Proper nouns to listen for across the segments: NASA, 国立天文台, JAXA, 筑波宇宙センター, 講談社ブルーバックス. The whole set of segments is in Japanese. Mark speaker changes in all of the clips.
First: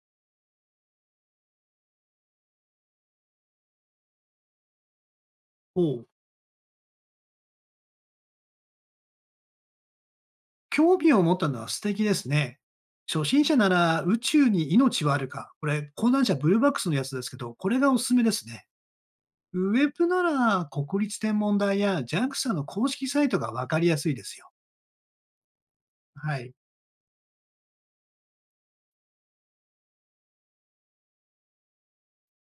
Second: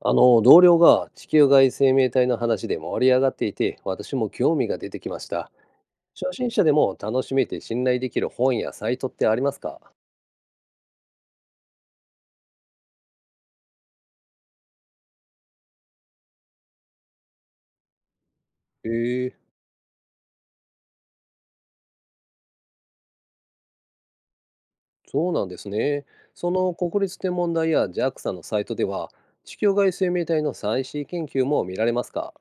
Speaker 1: 同僚が地球外生命体の話で盛り上がっていて、私も興味が出てきました。
Speaker 2: おう、
Speaker 1: 初心者でも楽しめて信頼できる本やサイトってありますか？
Speaker 2: 興味を持ったのは素敵ですね。初心者なら宇宙に命はあるか。これ、講談社ブルーバックスのやつですけど、これがおすすめですね。
Speaker 1: へえ。
Speaker 2: ウェブなら国立天文台や JAXA の公式サイトがわかりやすいですよ。
Speaker 1: そうなんですね。
Speaker 2: はい。
Speaker 1: その国立天文台や JAXA のサイトでは、地球外生命体の最新研究も見られますか？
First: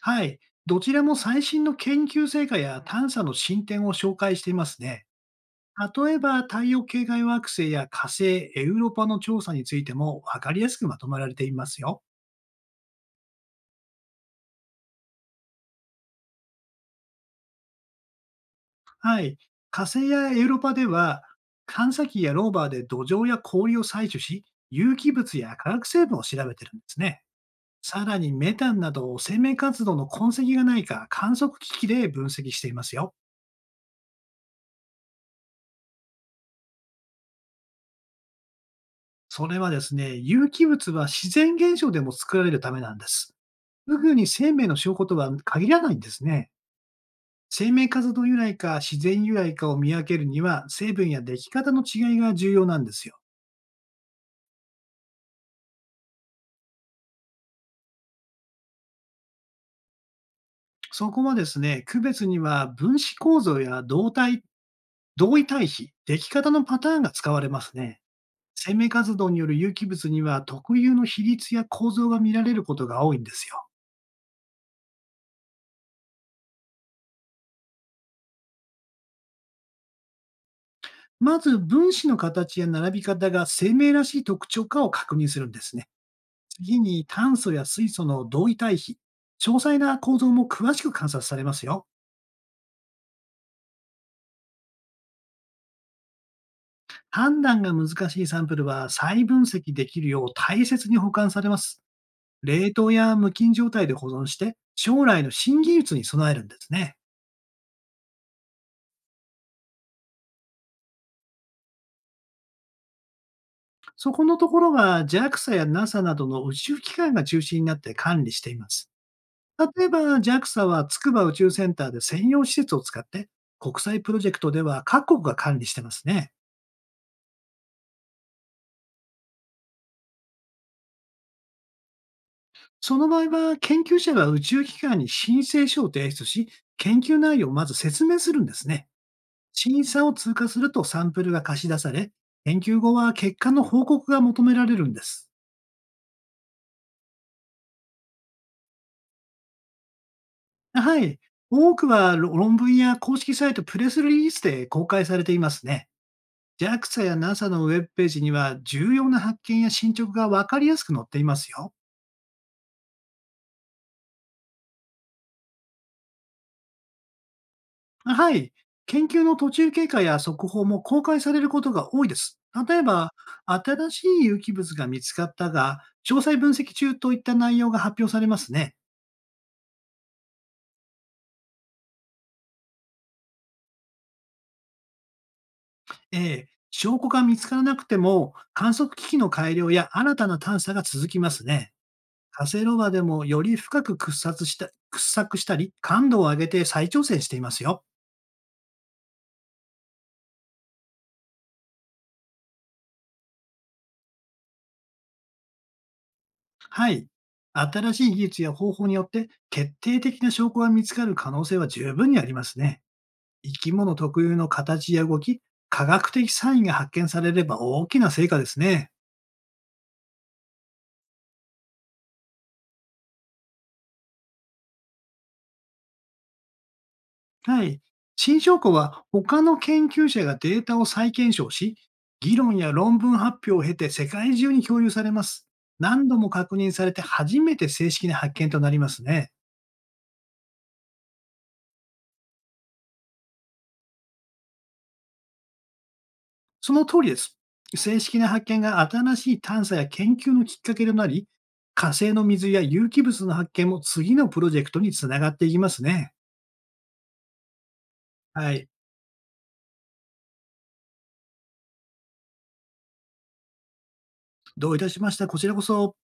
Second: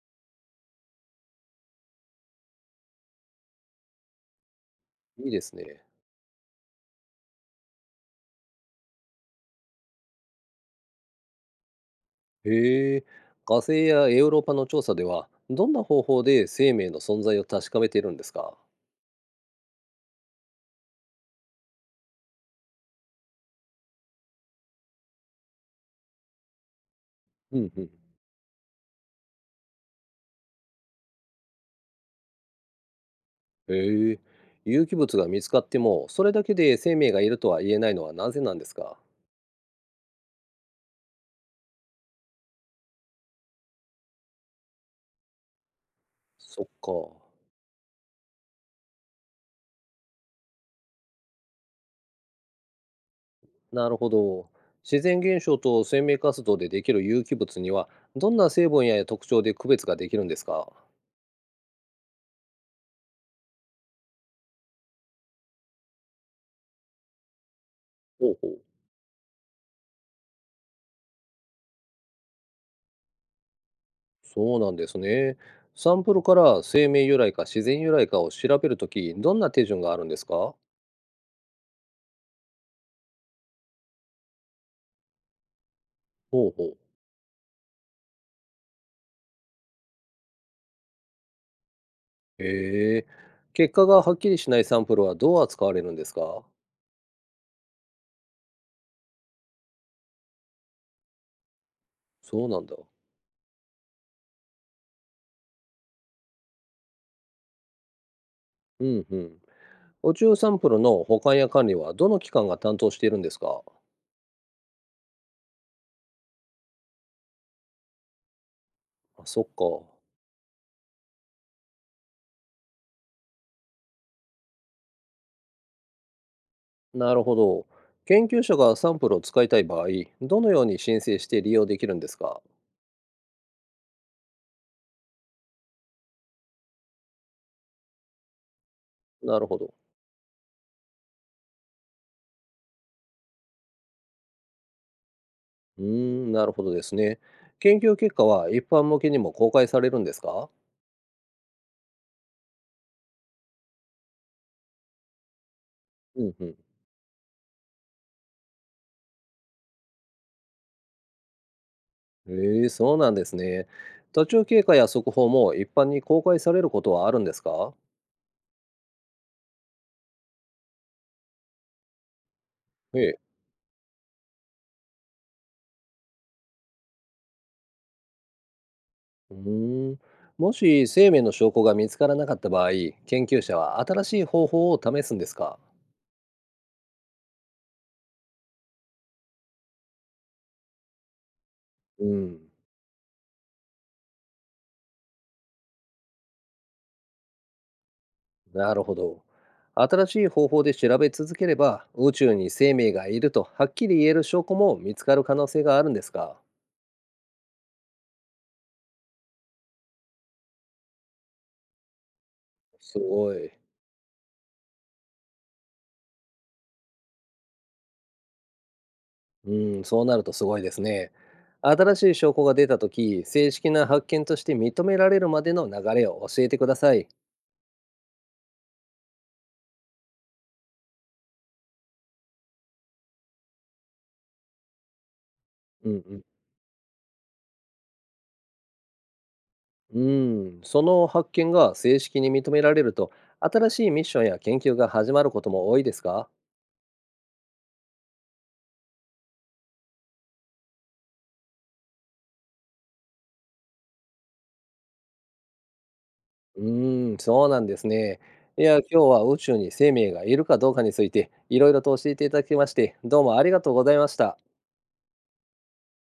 Speaker 2: はい。どちらも最新の研究成果や探査の進展を紹介していますね。
Speaker 1: いいですね。
Speaker 2: 例えば、太陽系外惑星や火星、エウロパの調査についてもわかりやすくまとめられていますよ。
Speaker 1: へえ、火星やヨーロッパの調査ではどんな方法で生命の存在を確かめているんですか？
Speaker 2: はい。火星やエウロパでは、探査機やローバーで土壌や氷を採取し、有機物や化学成分を調べてるんですね。
Speaker 1: うんうん。
Speaker 2: さらにメタンなど生命活動の痕跡がないか観測機器で分析していますよ。
Speaker 1: へえ、有機物が見つかっても、それだけで生命がいるとは言えないのはなぜなんですか？
Speaker 2: それはですね、有機物は自然現象でも作られるためなんです。すぐに生命の証拠とは限らないんですね。
Speaker 1: そっか。
Speaker 2: 生命活動由来か自然由来かを見分けるには成分や出来方の違いが重要なんですよ。
Speaker 1: なるほど。自然現象と生命活動でできる有機物には、どんな成分や特徴で区別ができるんですか？
Speaker 2: そこはですね、区別には分子構造や動体同位対比、出来方のパターンが使われますね。
Speaker 1: ほうほう。
Speaker 2: 生命活動による有機物には特有の比率や構造が見られることが多いんですよ。
Speaker 1: そうなんですね。サンプルから生命由来か自然由来かを調べるとき、どんな手順があるんですか？
Speaker 2: まず分子の形や並び方が生命らしい特徴かを確認するんですね。
Speaker 1: ほうほう。
Speaker 2: 次に炭素や水素の同位対比、詳細な構造も詳しく観察されますよ。
Speaker 1: へえ、結果がはっきりしないサンプルはどう扱われるんですか？
Speaker 2: 判断が難しいサンプルは再分析できるよう大切に保管されます。
Speaker 1: そうなん
Speaker 2: 冷
Speaker 1: だ。
Speaker 2: 凍や無菌状態で保存して、将来の新技術に備えるんですね。
Speaker 1: うんうん。宇宙サンプルの保管や管理はどの機関が担当しているんですか？
Speaker 2: そこのところは JAXA や NASA などの宇宙機関が中心になって管理しています。
Speaker 1: あ、そっ
Speaker 2: 例
Speaker 1: か。
Speaker 2: えば JAXA は筑波宇宙センターで専用施設を使って、国際プロジェクトでは各国が管理してますね。
Speaker 1: なるほど。研究者がサンプルを使いたい場合、どのように申請して利用できるんですか？
Speaker 2: その場合は研究者が宇宙機関に申請書を提出し、研究内容をまず説明するんですね。
Speaker 1: なるほど。
Speaker 2: 審査を通過するとサンプルが貸し出され、研究後は結果の報告が求められるんです。
Speaker 1: うーん、なるほどですね。研究結果は一般向けにも公開されるんですか？
Speaker 2: はい。多くはろ論文や公式サイト、プレスリリースで公開されていますね。
Speaker 1: うんうん。
Speaker 2: JAXA や NASA のウェブページには重要な発見や進捗がわかりやすく載っていますよ。
Speaker 1: ええ、そうなんですね。途中経過や速報も一般に公開されることはあるんですか？
Speaker 2: はい。研究の途中経過や速報も公開されることが多いです。例え
Speaker 1: え
Speaker 2: ば、
Speaker 1: え。
Speaker 2: 新しい有機物が見つかったが、詳細分析中といった内容が発表されますね。
Speaker 1: うーん。もし生命の証拠が見つからなかった場合、研究者は新しい方法を試すんですか？
Speaker 2: ええ、証拠が見つからなくても、観測機器の改良や新たな探査が続きますね。
Speaker 1: うん、
Speaker 2: カセロバでもより深く掘削したり、感度を上げて再挑戦していますよ。
Speaker 1: なるほど。新しい方法で調べ続ければ、宇宙に生命がいるとはっきり言える証拠も見つかる可能性があるんですか？
Speaker 2: はい。新しい技術や方法によって決定的な証拠が見つかる可能性は十分にありますね。
Speaker 1: すごい。
Speaker 2: 生き物特有の形や動き、科学的サインが発見されれば大きな成果ですね。
Speaker 1: うん、そうなるとすごいですね。新しい証拠が出たとき、正式な発見として認められるまでの流れを教えてください。
Speaker 2: はい。新証拠は他の研究者がデータを再検証し、議論や論文発表を経て世界中に共有されます。
Speaker 1: うん
Speaker 2: 何
Speaker 1: う
Speaker 2: 度
Speaker 1: ん。
Speaker 2: も確認されて初めて正式な発見となりますね。
Speaker 1: うん、その発見が正式に認められると、新しいミッションや研究が始まることも多いですか？
Speaker 2: その通りです。正式な発見が新しい探査や研究のきっかけとなり、火星の水や有機物の発見も次のプロジェクトにつながっていきますね。
Speaker 1: うーん、そうなんですね。
Speaker 2: は
Speaker 1: い
Speaker 2: い。
Speaker 1: や、今日は宇宙に生命がいるかどうかについて、いろいろと教えていただきまして、どうもありがとうございました。
Speaker 2: どういたしました。こちらこそ。